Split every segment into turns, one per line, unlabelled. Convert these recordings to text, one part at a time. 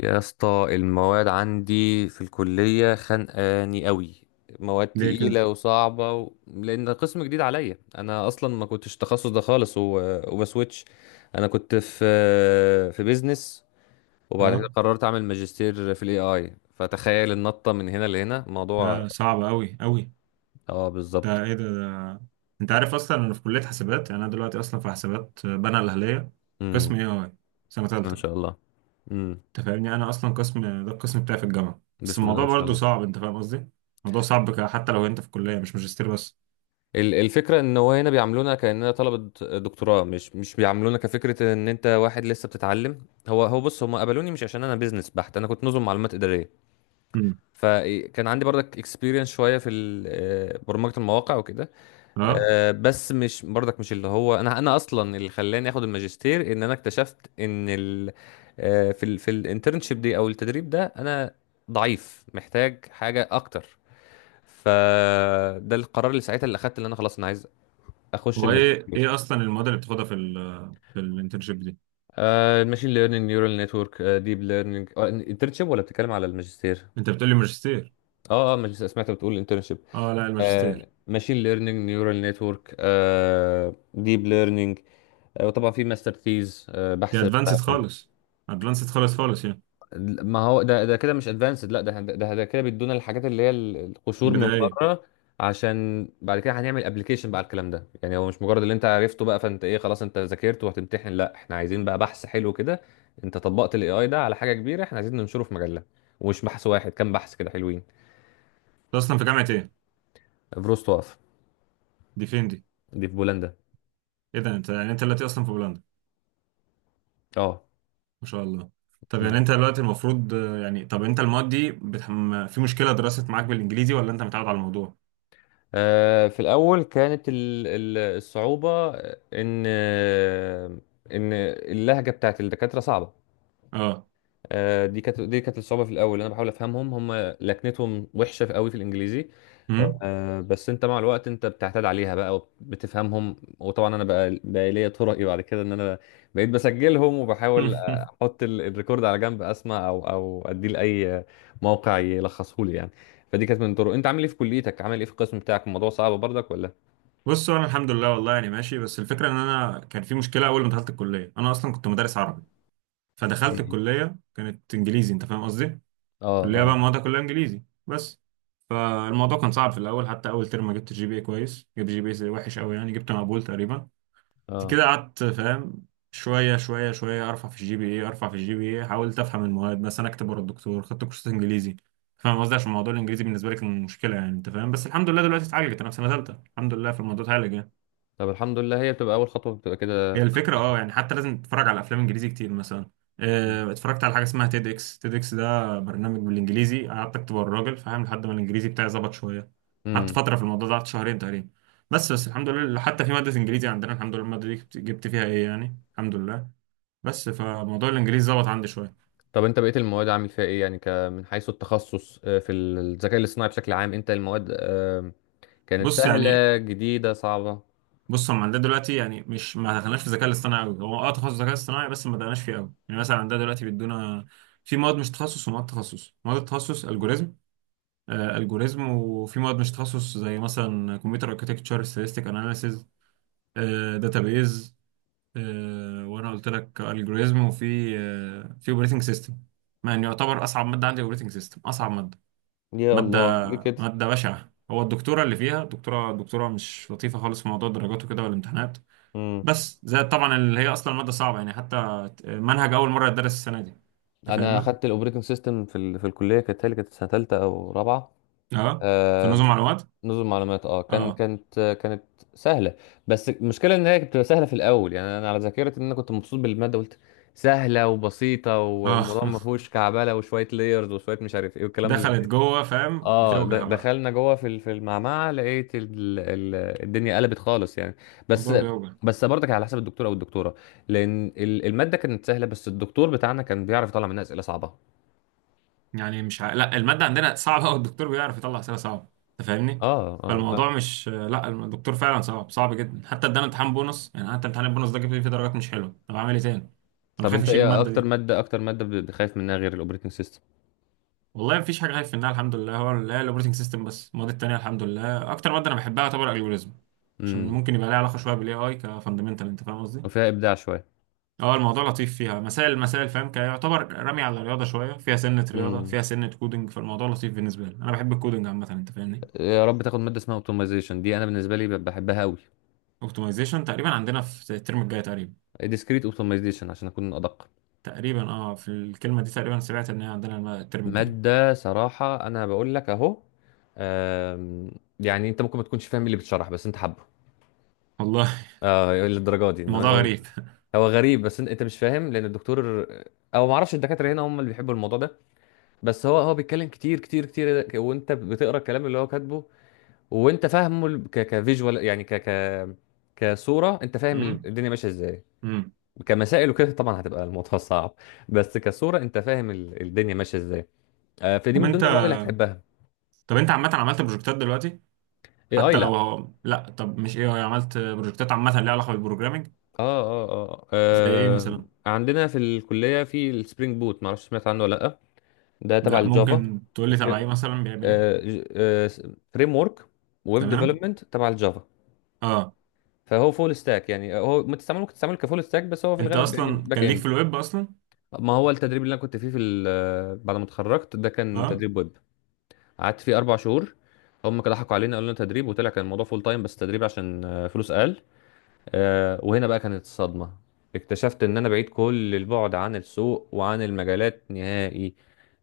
يا اسطى المواد عندي في الكلية خانقاني قوي. مواد
ليه كده؟
تقيلة وصعبة لأن قسم جديد عليا، أنا أصلا ما كنتش التخصص ده خالص وبسويتش. أنا كنت في بيزنس، وبعد كده
اه.
قررت أعمل ماجستير في الاي اي، فتخيل النطة من هنا لهنا موضوع.
لا، صعب قوي قوي.
اه بالظبط.
ده ايه ده. انت عارف اصلا انا في كليه حسابات، يعني انا دلوقتي اصلا في حسابات بنها الاهليه.
امم.
قسم اي اي، سنه
بسم الله ما شاء
ثالثه.
الله. امم.
انت فاهمني؟ انا اصلا قسم ده القسم بتاعي في الجامعه، بس
بسم الله
الموضوع
ما شاء
برضه
الله.
صعب، انت فاهم قصدي. الموضوع صعب حتى لو انت في كليه مش ماجستير بس.
الفكرة ان هو هنا بيعاملونا كأننا طلبة دكتوراه، مش بيعاملونا كفكرة ان انت واحد لسه بتتعلم. هو بص، هم قبلوني مش عشان انا بيزنس بحت، انا كنت نظم معلومات إدارية.
امم.
فكان عندي برضك اكسبيرينس شوية في برمجة المواقع وكده.
اه.
بس مش برضك، مش اللي هو انا، انا اللي خلاني اخد الماجستير ان انا اكتشفت ان ال آه، في في الانترنشيب دي او التدريب ده، انا ضعيف محتاج حاجة اكتر. فده القرار اللي ساعتها، اللي اخدت، اللي انا خلاص انا عايز اخش
هو ايه
الماجستير.
ايه اصلا المواد اللي بتاخدها في ال في الانترنشيب دي؟
الماشين ليرنينج، نيورال نتورك، ديب ليرنينج. انترنشيب ولا بتتكلم على الماجستير؟
انت بتقول لي ماجستير؟
اه اه، ماجستير، سمعت بتقول انترنشيب.
اه، لا، الماجستير.
ماشين ليرنينج، نيورال نتورك، ديب ليرنينج. وطبعا في ماستر ثيز،
دي
بحث بتاع.
ادفانسد خالص، ادفانسد خالص خالص يعني.
ما هو ده، ده كده مش ادفانسد، لا ده كده بيدونا الحاجات اللي هي القشور من
بدائيه انت
بره، عشان بعد كده هنعمل ابلكيشن بقى على الكلام ده. يعني هو مش مجرد اللي انت عرفته بقى، فانت ايه، خلاص انت ذاكرت وهتمتحن؟ لا، احنا عايزين بقى بحث حلو كده. انت طبقت الاي اي ده على حاجه كبيره، احنا عايزين ننشره في مجله، ومش بحث واحد، كام بحث كده حلوين.
اصلا في جامعه ايه؟
فروست وقف.
دي فين دي؟
دي في بولندا.
ايه ده، انت يعني انت دلوقتي اصلا في بولندا؟
اه.
ما شاء الله. طب
م.
يعني انت دلوقتي المفروض، يعني طب انت المواد دي في مشكله، درست معاك بالانجليزي ولا انت متعود على الموضوع؟
في الاول كانت الصعوبه ان ان اللهجه بتاعت الدكاتره صعبه.
اه.
دي كانت الصعوبه في الاول، انا بحاول افهمهم هم، لكنتهم وحشه في قوي في الانجليزي.
امم.
بس انت مع الوقت انت بتعتاد عليها بقى وبتفهمهم. وطبعا انا بقى ليا طرقي بعد كده، ان انا بقيت بسجلهم وبحاول احط الريكورد على جنب، اسمع او اديه لاي موقع يلخصه لي يعني. فدي كانت من الطرق. انت عامل ايه في كليتك، عامل ايه في القسم بتاعك؟ الموضوع صعب برضك ولا؟
بصوا، انا الحمد لله، والله يعني ماشي، بس الفكره ان انا كان في مشكله اول ما دخلت الكليه، انا اصلا كنت مدرس عربي، فدخلت
مم.
الكليه كانت انجليزي، انت فاهم قصدي.
اه
كليه بقى
اه
موادها كلها انجليزي بس، فالموضوع كان صعب في الاول، حتى اول ترم ما جبت جي بي اي كويس، جبت جي بي اي وحش قوي يعني، جبت مقبول تقريبا.
اه.
كده قعدت فاهم، شوية شوية شوية أرفع في الجي بي إيه، أرفع في الجي بي إيه، حاولت أفهم المواد، مثلا أكتب ورا الدكتور، خدت كورسات إنجليزي، فاهم قصدي، عشان موضوع الإنجليزي بالنسبة لي كان مشكلة، يعني أنت فاهم، بس الحمد لله دلوقتي اتعالجت، أنا في سنة تالتة الحمد لله، في الموضوع اتعالج يعني.
طب الحمد لله، هي بتبقى اول خطوه بتبقى
هي
كده.
الفكرة أه، يعني حتى لازم تتفرج على أفلام إنجليزي كتير مثلا، اتفرجت على حاجة اسمها تيد إكس، تيد إكس ده برنامج بالإنجليزي، قعدت أكتب ورا الراجل فاهم، لحد ما الإنجليزي بتاعي ظبط شوية. قعدت
مم.
فترة في الموضوع ده، قعدت شهرين تقريبا. بس الحمد لله، حتى في مادة إنجليزي عندنا الحمد لله، المادة دي جبت فيها إيه يعني، الحمد لله. بس فموضوع الانجليزي ظبط عندي شويه.
طب انت بقيت المواد عامل فيها ايه يعني، من حيث التخصص؟ في الذكاء الاصطناعي بشكل عام، انت المواد كانت
بص يعني.
سهلة، جديدة، صعبة؟
بص، هم عندنا دلوقتي يعني، مش، ما دخلناش في الذكاء الاصطناعي قوي. هو تخصص ذكاء اصطناعي، بس ما دخلناش فيه قوي يعني. مثلا عندنا دلوقتي بيدونا في مواد مش تخصص ومواد تخصص. مواد التخصص الجوريزم، الجوريزم، وفي مواد مش تخصص زي مثلا كمبيوتر اركتكتشر، ستاتستيك اناليسيز، داتابيز، وانا قلت لك الجوريزم، وفي آه في اوبريتنج سيستم. يعني يعتبر اصعب ماده عندي اوبريتنج سيستم، اصعب ماده.
يا
مادة
الله، ليه كده؟
مادة بشعة، هو الدكتورة اللي فيها دكتورة مش لطيفة خالص في موضوع الدرجات وكده والامتحانات،
امم.
بس زائد طبعا اللي هي أصلا مادة صعبة يعني، حتى منهج أول مرة يتدرس السنة دي. أنت
انا
فاهمنا؟
اخدت الاوبريتنج سيستم في في الكلية، كانت هي كانت سنة تالتة او رابعة.
أه. في
آه،
نظم معلومات؟
نظم معلومات. اه كان
أه.
كانت سهلة. بس المشكلة ان هي كانت بتبقى سهلة في الاول. يعني انا على ذاكرتي ان انا كنت مبسوط بالمادة، قلت سهلة وبسيطة
أه.
والموضوع ما فيهوش كعبلة، وشوية لايرز وشوية مش عارف ايه والكلام.
دخلت جوه فاهم،
اه،
بتوجع بقى.
دخلنا جوه في في المعمعه، لقيت الدنيا قلبت خالص يعني. بس
الموضوع بيوجع.
برضك على حسب الدكتور او الدكتوره، لان الماده كانت سهله، بس الدكتور بتاعنا كان بيعرف يطلع منها اسئله صعبه.
يعني مش لا، المادة عندنا صعبة والدكتور بيعرف يطلع أسئلة صعبة، أنت فاهمني؟
اه اه،
فالموضوع
لا.
مش، لا، الدكتور فعلا صعب، صعب جدا، حتى ادانا امتحان بونص، يعني حتى امتحان البونص ده جبت فيه درجات مش حلوة، طب أعمل إيه تاني؟ أنا
طب
خايف
انت
أشيل
ايه
المادة
اكتر
دي.
ماده، بخايف منها غير الاوبريتنج سيستم؟
والله مفيش حاجة خايف منها الحمد لله، هو لا، الأوبريتنج سيستم بس، المواد التانية الحمد لله. أكتر مادة أنا بحبها يعتبر الجوريزم، عشان
امم.
ممكن يبقى لها علاقة شوية بالاي اي كفاندمنتال، انت فاهم قصدي؟
وفيها ابداع شويه.
اه، الموضوع لطيف فيها، مسائل مسائل فاهم، كيعتبر رمي على الرياضة شوية، فيها سنة رياضة
امم.
فيها سنة كودنج، فالموضوع لطيف بالنسبة لي، أنا بحب الكودنج عامة، انت فاهمني؟
يا رب تاخد ماده اسمها اوتومايزيشن، دي انا بالنسبه لي بحبها قوي.
اوبتمايزيشن تقريبا عندنا في الترم الجاي تقريبا.
ديسكريت اوتومايزيشن عشان اكون ادق.
تقريبا اه، في الكلمه دي تقريبا سمعت ان هي عندنا الترم الجاي.
مادة، صراحة أنا بقول لك أهو. آم، يعني أنت ممكن ما تكونش فاهم إيه اللي بيتشرح، بس أنت حابه
والله.
أه للدرجة دي إن
الموضوع
هو
غريب.
هو غريب. بس أنت مش فاهم، لأن الدكتور أو ما أعرفش الدكاترة هنا هم اللي بيحبوا الموضوع ده. بس هو بيتكلم كتير كتير كتير، وأنت بتقرأ الكلام اللي هو كاتبه، وأنت فاهمه ال- ك كفيجوال يعني، ك ك كصورة، أنت فاهم
امم.
الدنيا ماشية إزاي.
امم.
كمسائل وكده طبعا هتبقى الموضوع صعب، بس كصورة أنت فاهم الدنيا ماشية إزاي. فدي
طب
من
انت
ضمن المواد اللي هتحبها.
طب انت عامه عملت بروجكتات دلوقتي؟
اي
حتى
اي.
لو هو، لا، طب مش ايه، هو عملت بروجكتات عامه ليها علاقه بالبروجرامنج؟
اه اه اه.
زي ايه مثلا؟
عندنا في الكلية في السبرينج بوت، معرفش سمعت عنه ولا لأ. ده تبع
لا،
الجافا.
ممكن تقول لي تبع
فريم
ايه مثلا بيعمل ايه.
فريم ورك، ويب
تمام.
ديفلوبمنت تبع الجافا.
اه.
فهو فول ستاك. يعني هو ما تستعمله ممكن تستعمله كفول ستاك، بس هو في
انت
الغالب يعني
اصلا
باك
كان ليك
اند.
في الويب اصلا؟
ما هو التدريب اللي انا كنت فيه في بعد ما اتخرجت ده كان
اه،
تدريب ويب، قعدت فيه 4 شهور. هم كده ضحكوا علينا، قالوا لنا تدريب وطلع كان الموضوع فول تايم، بس تدريب عشان فلوس اقل. وهنا بقى كانت الصدمة، اكتشفت ان انا بعيد كل البعد عن السوق وعن المجالات نهائي.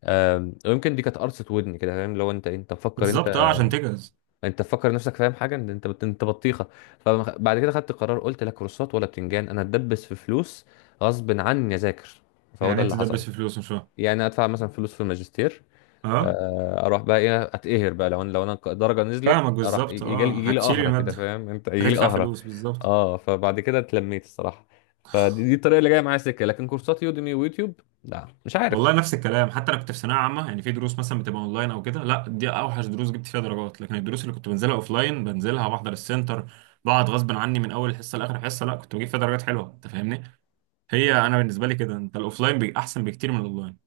ويمكن دي كانت قرصة ودني كده، فاهم؟ لو انت مفكر، انت
بالظبط، اه عشان تجهز.
انت مفكر نفسك فاهم حاجة، انت انت بطيخة. فبعد كده خدت قرار، قلت لا كورسات ولا بتنجان، انا اتدبس في فلوس غصب عني اذاكر. فهو ده
يعني انت
اللي حصل.
تدبس في فلوس، مش فاهم.
يعني ادفع مثلا فلوس في الماجستير،
اه،
اروح بقى ايه، اتقهر بقى لو انا، لو انا الدرجه نزلت
فاهمك
اروح،
بالظبط،
يجي
اه،
لي يجي لي
هتشيل
قهره كده
الماده،
فاهم انت، يجي لي
هتدفع
قهره.
فلوس بالظبط.
اه، فبعد كده اتلميت الصراحه. فدي الطريقه اللي جايه معايا سكه، لكن كورسات يوديمي ويوتيوب، لا مش عارف.
والله نفس الكلام، حتى انا كنت في ثانويه عامه، يعني في دروس مثلا بتبقى اونلاين او كده، لا دي اوحش دروس جبت فيها درجات، لكن الدروس اللي كنت بنزلها اوفلاين، بنزلها بحضر السنتر، بقعد غصب عني من اول حصه لاخر حصه، لا كنت بجيب فيها درجات حلوه، انت فاهمني. هي انا بالنسبه لي كده، انت الاوفلاين احسن بكتير من الاونلاين.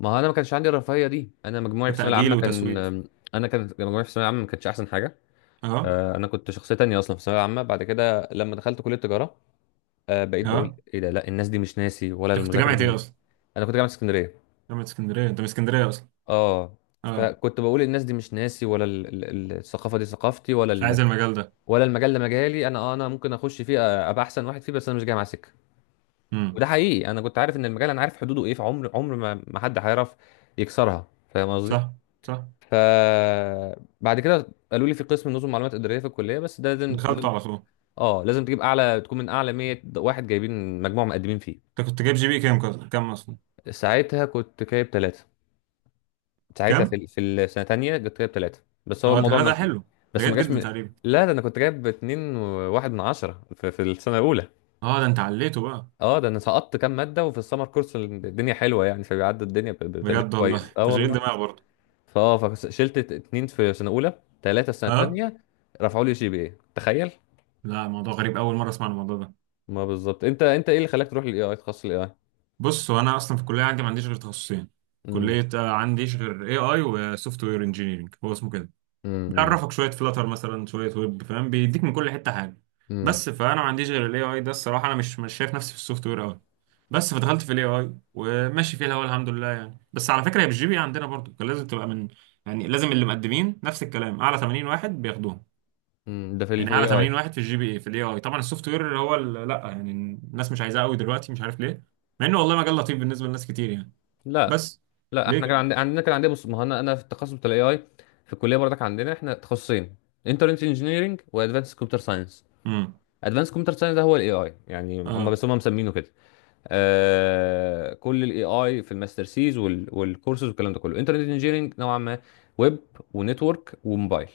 ما هو انا ما كانش عندي الرفاهيه دي، انا مجموعي في الثانويه
كتاجيل
العامه كان،
وتسويف.
انا كان مجموعي في الثانويه العامه ما كانتش احسن حاجه.
اه.
انا كنت شخصيه تانية اصلا في الثانويه العامه. بعد كده لما دخلت كليه تجاره، بقيت بقول
اه.
ايه ده، لا الناس دي مش ناسي ولا
انت كنت
المذاكره
جامعه
دي.
ايه اصلا؟
انا كنت جامعه اسكندريه.
جامعه اسكندريه. انت من اسكندريه اصلا؟
اه.
اه.
فكنت بقول الناس دي مش ناسي، ولا الثقافه دي ثقافتي، ولا
مش عايز المجال ده.
ولا المجال ده مجالي. انا اه انا ممكن اخش فيه، ابقى احسن واحد فيه، بس انا مش جاي مع سكه.
امم.
وده حقيقي، انا كنت عارف ان المجال، انا عارف حدوده ايه، فعمر عمر ما حد هيعرف يكسرها، فاهم قصدي.
صح. صح.
ف بعد كده قالوا لي في قسم نظم معلومات اداريه في الكليه، بس ده لازم
دخلته
لازم
على طول.
اه لازم تجيب اعلى، تكون من اعلى 100 واحد جايبين مجموع مقدمين فيه.
انت كنت جايب جي بي كام، كام اصلا؟
ساعتها كنت جايب 3. ساعتها
كام؟
في السنه الثانيه جبت، جايب 3. بس هو
اه،
الموضوع
ده ده
ما...
حلو، ده
بس ما
جيد
جاش
جدا
من.
تقريبا.
لا، ده انا كنت جايب 2.1 من 10 في, في السنه الاولى.
اه ده انت عليته بقى.
اه ده انا سقطت كام ماده، وفي السمر كورس الدنيا حلوه يعني، فبيعدي الدنيا بتقدير
بجد،
كويس.
والله
اه
تشغيل
والله.
دماغ برضه.
فاه فشلت 2 في سنه اولى، 3 سنه
اه.
ثانيه، رفعوا لي جي بي اي تخيل.
لا، موضوع غريب، اول مره اسمع عن الموضوع ده.
ما بالظبط، انت ايه اللي خلاك تروح للاي اي، تخصص الاي اي؟
بص، هو انا اصلا في الكليه عندي ما عنديش غير تخصصين،
امم.
كليه، عنديش غير اي اي وسوفت وير انجينيرنج، هو اسمه كده.
امم.
بيعرفك شويه فلاتر مثلا، شويه ويب فاهم، بيديك من كل حته حاجه. بس فانا ما عنديش غير الاي اي ده الصراحه، انا مش شايف نفسي في السوفت وير قوي. بس فدخلت في الاي اي وماشي فيها، هو الحمد لله يعني. بس على فكره هي بالجي بي عندنا برضه كان لازم تبقى من، يعني لازم، اللي مقدمين نفس الكلام، اعلى 80 واحد بياخدوهم.
امم. ده في
يعني
الاي
اعلى
اي.
80 واحد في الجي بي اي في الاي اي. طبعا السوفت وير اللي هو لا يعني، الناس مش عايزاه قوي دلوقتي، مش عارف ليه، مع انه والله مجال لطيف بالنسبه لناس كتير يعني.
لا،
بس.
لا
ليه
احنا كان
كده؟
عندنا، عندنا كان عندنا بص، ما هو انا في التخصص بتاع الاي اي في الكليه برضك عندنا احنا تخصصين: انترنت انجينيرنج وادفانس كمبيوتر ساينس.
امم.
ادفانس كمبيوتر ساينس ده هو الاي اي يعني، هم بس
اه.
هم مسمينه كده. آه كل الاي اي في الماستر سيز، وال والكورسز والكلام ده كله، انترنت انجينيرنج نوعا ما: ويب ونتورك وموبايل،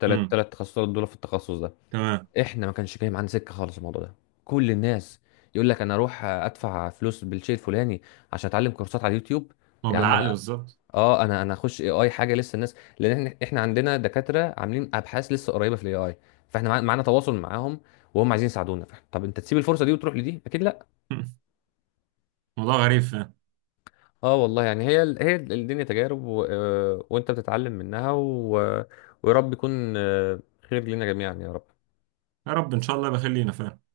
ثلاث
امم.
ثلاث تخصصات دول في التخصص ده.
تمام.
احنا ما كانش جاي معانا سكه خالص الموضوع ده. كل الناس يقول لك انا اروح ادفع فلوس بالشيء الفلاني عشان اتعلم كورسات على اليوتيوب.
هو
يا عم
بالعقل
انا،
بالظبط.
اه انا هخش اي اي، حاجه لسه الناس، لان احنا عندنا دكاتره عاملين ابحاث لسه قريبه في الاي اي، فاحنا معانا تواصل معاهم وهم عايزين يساعدونا. فإحنا، طب انت تسيب الفرصه دي وتروح لدي؟ اكيد لا.
موضوع غريب فاهم.
اه والله يعني، الدنيا تجارب و... آه، وانت بتتعلم منها ويا رب يكون آه، خير لنا جميعا يا رب.
يا رب ان شاء الله، بخلينا فاهم.